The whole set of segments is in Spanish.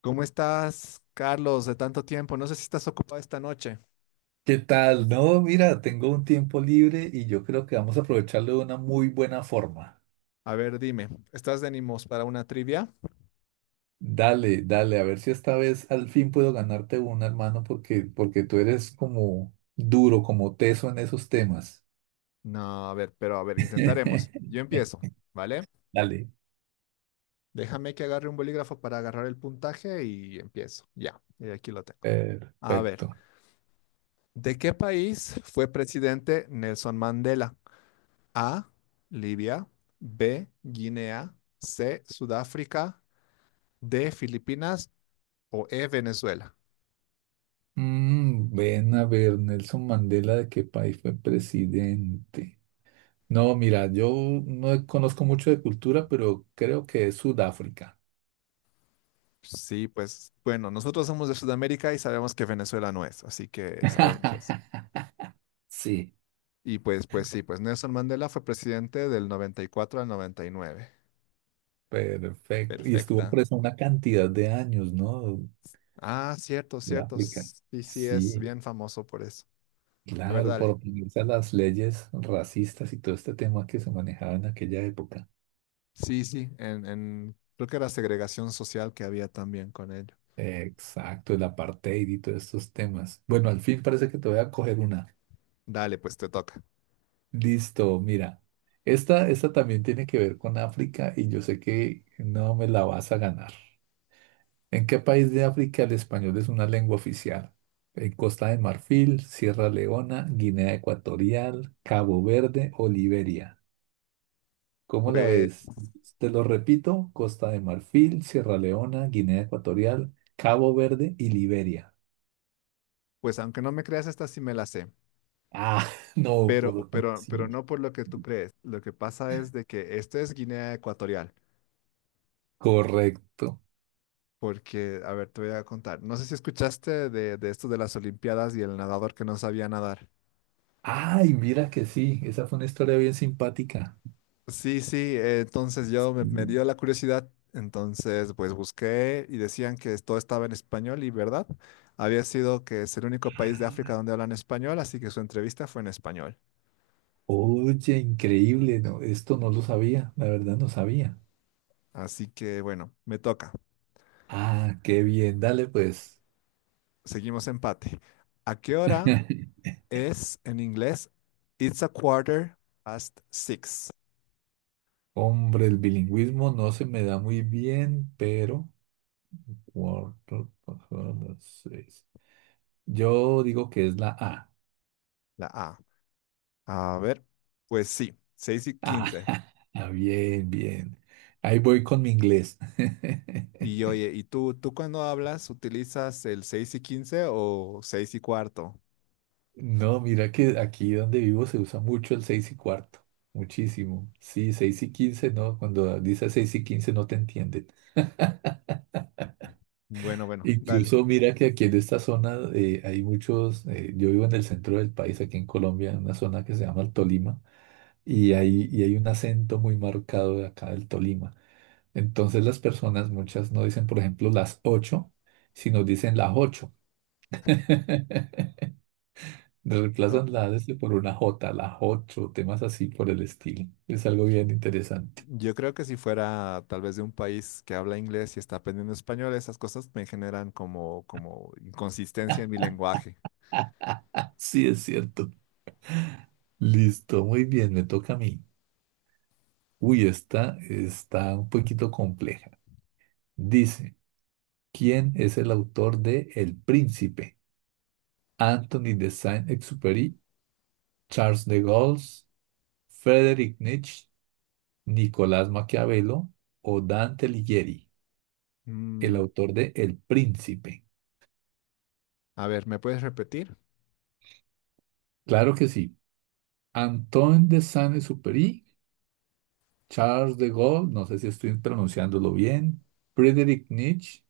¿Cómo estás, Carlos, de tanto tiempo? No sé si estás ocupado esta noche. ¿Qué tal? No, mira, tengo un tiempo libre y yo creo que vamos a aprovecharlo de una muy buena forma. A ver, dime, ¿estás de ánimos para una trivia? Dale, dale, a ver si esta vez al fin puedo ganarte una, hermano, porque tú eres como duro, como teso en esos temas. No, a ver, pero a ver, intentaremos. Yo empiezo, ¿vale? Dale. Déjame que agarre un bolígrafo para agarrar el puntaje y empiezo. Ya, y aquí lo tengo. A ver, Perfecto. ¿de qué país fue presidente Nelson Mandela? A, Libia, B, Guinea, C, Sudáfrica, D, Filipinas o E, Venezuela. Ven a ver, Nelson Mandela, ¿de qué país fue presidente? No, mira, yo no conozco mucho de cultura, pero creo que es Sudáfrica. Sí, pues bueno, nosotros somos de Sudamérica y sabemos que Venezuela no es, así que sabemos eso. Sí. Y pues, pues sí, pues Nelson Mandela fue presidente del 94 al 99. Perfecto. Y estuvo Perfecta. presa una cantidad de años, ¿no? Ah, cierto, De cierto. África. Sí, sí, es Sí, bien famoso por eso. A ver, claro, por dale. oponerse a las leyes racistas y todo este tema que se manejaba en aquella época. Sí, sí, creo que era segregación social que había también con ello. Exacto, el apartheid y todos estos temas. Bueno, al fin parece que te voy a coger una. Dale, pues te toca. Listo, mira. Esta también tiene que ver con África y yo sé que no me la vas a ganar. ¿En qué país de África el español es una lengua oficial? En Costa de Marfil, Sierra Leona, Guinea Ecuatorial, Cabo Verde o Liberia. ¿Cómo la Pues, ves? Te lo repito, Costa de Marfil, Sierra Leona, Guinea Ecuatorial, Cabo Verde y Liberia. pues aunque no me creas, esta sí me la sé. Ah, no, Pero, pero, pero sí, no por lo que tú crees. Lo que pasa es de que esto es Guinea Ecuatorial. correcto. Porque, a ver, te voy a contar. No sé si escuchaste de esto de las Olimpiadas y el nadador que no sabía nadar. Ay, mira que sí, esa fue una historia bien simpática. Sí, sí, entonces yo me dio la curiosidad, entonces pues busqué y decían que todo estaba en español y verdad, había sido que es el único país de África donde hablan español, así que su entrevista fue en español. Oye, increíble, no, esto no lo sabía, la verdad no sabía. Así que bueno, me toca. Ah, qué bien, dale pues. Seguimos empate. ¿A qué hora es en inglés? It's a quarter past six, Hombre, el bilingüismo no se me da muy bien, pero cuatro, cuatro, seis. Yo digo que es la A. la A. A ver, pues sí, 6 y Ah, 15. ah, bien, bien. Ahí voy con mi inglés. Y oye, ¿y tú, cuando hablas utilizas el 6 y 15 o 6 y cuarto? No, mira que aquí donde vivo se usa mucho el seis y cuarto. Muchísimo. Sí, seis y quince, no, cuando dice seis y quince no te entienden. Bueno, bueno, dale. Incluso mira que aquí en esta zona hay muchos, yo vivo en el centro del país, aquí en Colombia, en una zona que se llama el Tolima, y hay un acento muy marcado de acá del Tolima. Entonces las personas, muchas no dicen, por ejemplo, las ocho, sino dicen las ocho. No, Reemplazan la S por una J, las ocho, temas así por el estilo. Es algo bien interesante. yo creo que si fuera tal vez de un país que habla inglés y está aprendiendo español, esas cosas me generan como inconsistencia en mi lenguaje. Sí, es cierto. Listo, muy bien, me toca a mí. Uy, esta está un poquito compleja. Dice. ¿Quién es el autor de El Príncipe? Anthony de Saint-Exupéry, Charles de Gaulle, Friedrich Nietzsche, Nicolás Maquiavelo o Dante Alighieri, el Mm, autor de El Príncipe. a ver, ¿me puedes repetir? Claro que sí. Antoine de Saint-Exupéry, Charles de Gaulle, no sé si estoy pronunciándolo bien, Friedrich Nietzsche,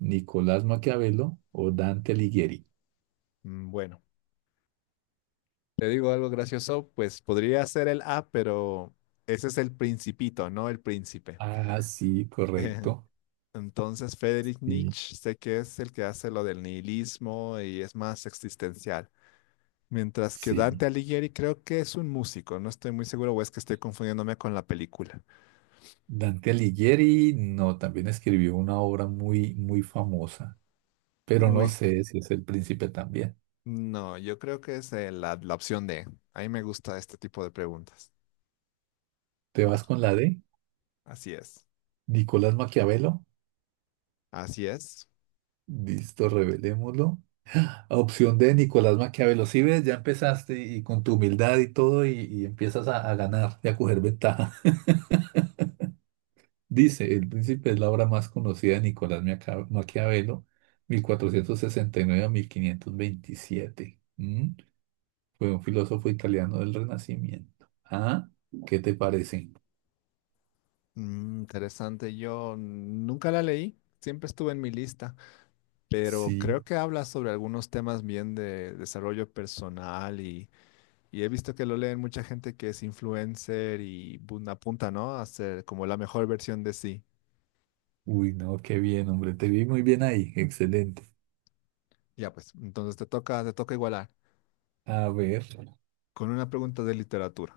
Nicolás Maquiavelo o Dante Alighieri. Bueno, te digo algo gracioso, pues podría ser el A, pero ese es el principito, no el príncipe. Ah, sí, correcto. Entonces, Friedrich Sí, Nietzsche sé que es el que hace lo del nihilismo y es más existencial. Mientras que sí. Dante Alighieri creo que es un músico, no estoy muy seguro o es que estoy confundiéndome con la película. Dante Alighieri no, también escribió una obra muy, muy famosa, pero no Uy, sé si es el príncipe también. no, yo creo que es la opción D. A mí me gusta este tipo de preguntas. ¿Te vas Maki. con la D? Así es, Nicolás Maquiavelo. así es. Listo, revelémoslo. Opción D, Nicolás Maquiavelo. Si ves, ya empezaste y con tu humildad y todo, y empiezas a ganar y a coger ventaja. Dice, El Príncipe es la obra más conocida de Nicolás Maquiavelo, 1469 a 1527. Fue un filósofo italiano del Renacimiento. ¿Ah? ¿Qué te parece? Mm, interesante, yo nunca la leí, siempre estuve en mi lista, pero Sí. creo que habla sobre algunos temas bien de desarrollo personal. Y he visto que lo leen mucha gente que es influencer y bun- apunta, ¿no? A ser como la mejor versión de sí. Uy, no, qué bien, hombre. Te vi muy bien ahí. Excelente. Ya pues, entonces te toca igualar. A ver, Con una pregunta de literatura.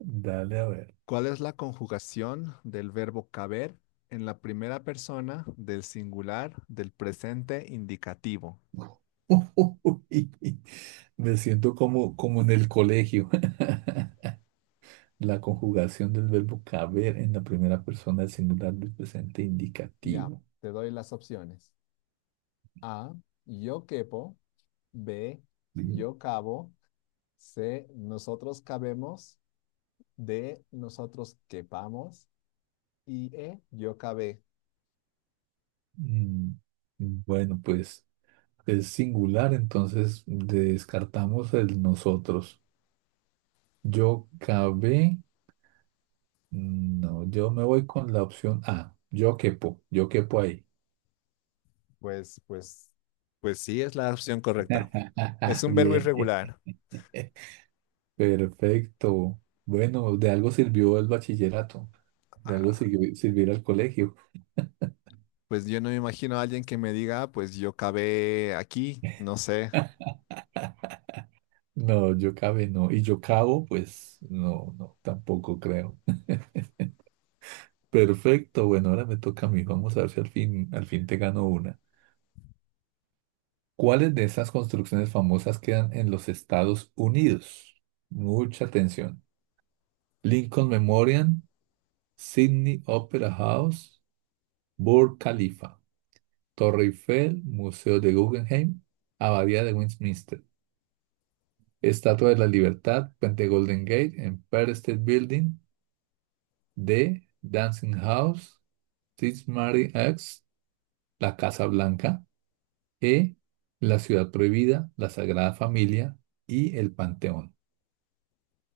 dale a ver. ¿Cuál es la conjugación del verbo caber en la primera persona del singular del presente indicativo? Uy, me siento como en el colegio. La conjugación del verbo caber en la primera persona del singular del presente Ya, indicativo. te doy las opciones. A, yo quepo. B, Sí. yo cabo. C, nosotros cabemos. D, nosotros quepamos. Y E, yo cabé. Mm, Bueno, pues es singular, entonces descartamos el nosotros. Yo cabé. No, yo me voy con la opción A. Yo quepo ahí. Pues, pues, pues sí, es la opción correcta. Es un verbo Bien, bien. irregular. Perfecto. Bueno, de algo sirvió el bachillerato, de algo Ah, sirvió ir al colegio. pues yo no me imagino a alguien que me diga, "Ah, pues yo cabé aquí, no sé." No, yo cabe no. Y yo cabo, pues no, no, tampoco creo. Perfecto, bueno, ahora me toca a mí. Vamos a ver si al fin, al fin te gano una. ¿Cuáles de esas construcciones famosas quedan en los Estados Unidos? Mucha atención. Lincoln Memorial, Sydney Opera House, Burj Khalifa, Torre Eiffel, Museo de Guggenheim, Abadía de Westminster, Estatua de la Libertad, Puente Golden Gate, Empire State Building, D, Dancing House, St. Mary X, la Casa Blanca, E, la Ciudad Prohibida, la Sagrada Familia y el Panteón.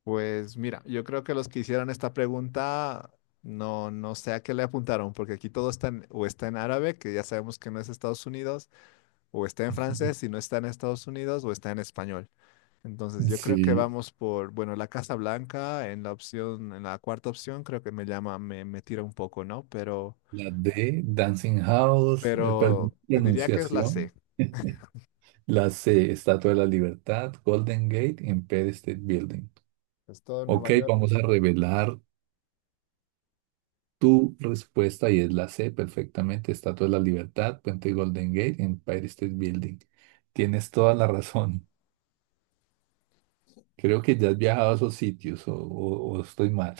Pues mira, yo creo que los que hicieron esta pregunta no, no sé a qué le apuntaron, porque aquí todo está en, o está en árabe, que ya sabemos que no es Estados Unidos, o está en francés si no está en Estados Unidos, o está en español. Entonces, yo creo que Sí, vamos por, bueno, la Casa Blanca en la opción, en la cuarta opción, creo que me llama, me tira un poco, ¿no? La D, Dancing House, perdón, Pero te diría que es la pronunciación. C. La C, Estatua de la Libertad, Golden Gate, Empire State Building. Es todo Ok, Nueva York. vamos a revelar tu respuesta y es la C, perfectamente. Estatua de la Libertad, Puente Golden Gate, Empire State Building. Tienes toda la razón. Creo que ya has viajado a esos sitios o estoy mal.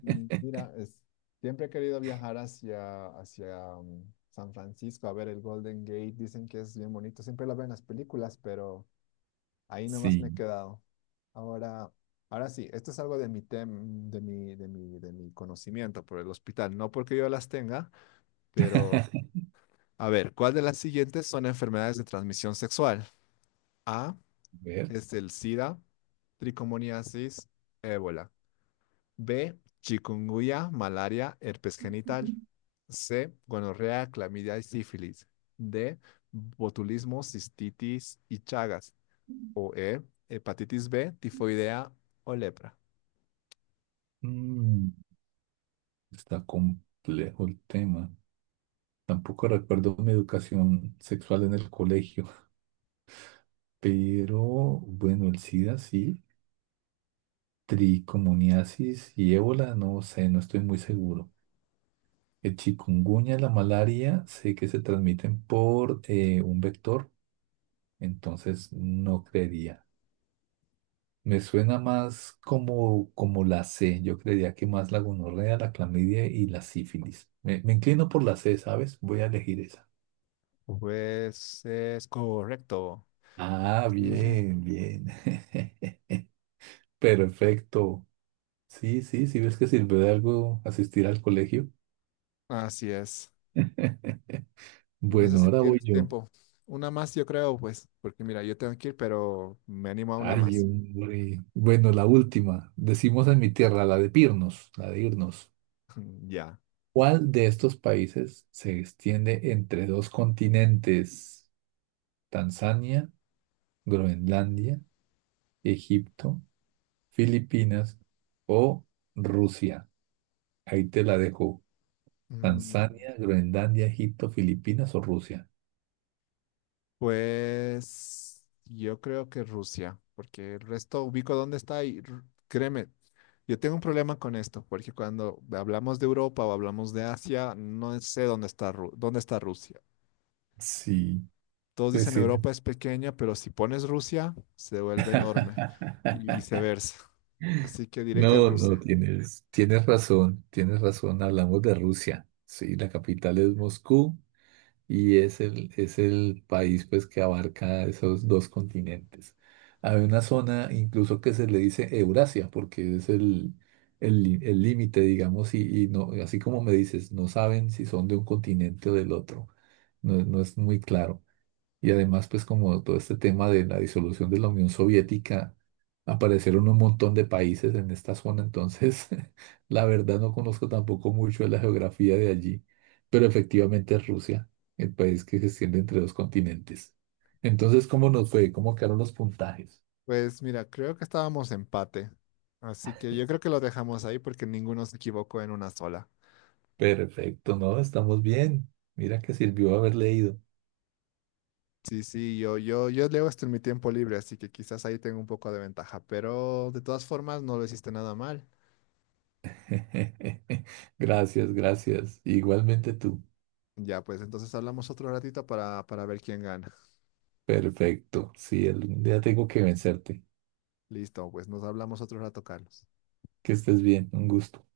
Mm, mira, siempre he querido viajar hacia San Francisco a ver el Golden Gate. Dicen que es bien bonito. Siempre lo veo en las películas, pero ahí nomás me he Sí. quedado. Ahora, ahora sí, esto es algo de mi tem, de mi conocimiento por el hospital. No porque yo las tenga, pero a ver, ¿cuál de las siguientes son enfermedades de transmisión sexual? A ver. es el SIDA, tricomoniasis, ébola. B, chikungunya, malaria, herpes genital. C, gonorrea, clamidia y sífilis. D, botulismo, cistitis y chagas. O E, hepatitis B, tifoidea o lepra. Mm, está complejo el tema. Tampoco recuerdo mi educación sexual en el colegio, pero bueno, el SIDA sí. Tricomoniasis y ébola, no sé, no estoy muy seguro. El chikungunya, la malaria, sé que se transmiten por un vector, entonces no creería. Me suena más como la C, yo creería que más la gonorrea, la clamidia y la sífilis. Me inclino por la C, ¿sabes? Voy a elegir esa. Pues es correcto. Ah, Ujú, bien, bien. Perfecto. Sí, sí, sí ves que sirvió de algo asistir al colegio. así es. No sé Bueno, si ahora voy tienes yo. tiempo. Una más, yo creo, pues, porque mira, yo tengo que ir, pero me animo a una Ay, más. hombre. Bueno, la última. Decimos en mi tierra, la de Pirnos, la de irnos. Ya. ¿Cuál de estos países se extiende entre dos continentes? Tanzania, Groenlandia, Egipto, Filipinas o Rusia. Ahí te la dejo. Mm, Tanzania, Groenlandia, Egipto, Filipinas o Rusia. pues yo creo que Rusia, porque el resto ubico dónde está y r- créeme, yo tengo un problema con esto, porque cuando hablamos de Europa o hablamos de Asia, no sé dónde está, Ru- dónde está Rusia. Sí, Todos pues dicen sí. Europa es pequeña, pero si pones Rusia, se vuelve enorme y viceversa. Así que diré que es No, no, Rusia. tienes razón, tienes razón. Hablamos de Rusia. Sí, la capital es Moscú y es el país pues, que abarca esos dos continentes. Hay una zona incluso que se le dice Eurasia porque es el límite, digamos, y no, así como me dices, no saben si son de un continente o del otro. No, no es muy claro. Y además, pues como todo este tema de la disolución de la Unión Soviética, aparecieron un montón de países en esta zona, entonces la verdad no conozco tampoco mucho de la geografía de allí, pero efectivamente es Rusia, el país que se extiende entre dos continentes. Entonces, ¿cómo nos fue? ¿Cómo quedaron los puntajes? Pues mira, creo que estábamos empate. Así que yo creo que lo dejamos ahí porque ninguno se equivocó en una sola. Perfecto, ¿no? Estamos bien. Mira que sirvió haber leído. Sí, sí, yo leo esto en mi tiempo libre, así que quizás ahí tengo un poco de ventaja. Pero de todas formas, no lo hiciste nada mal. Gracias, gracias. Igualmente tú. Ya, pues entonces hablamos otro ratito para ver quién gana. Perfecto. Sí, algún día tengo que vencerte. Listo, pues nos hablamos otro rato, Carlos. Que estés bien, un gusto.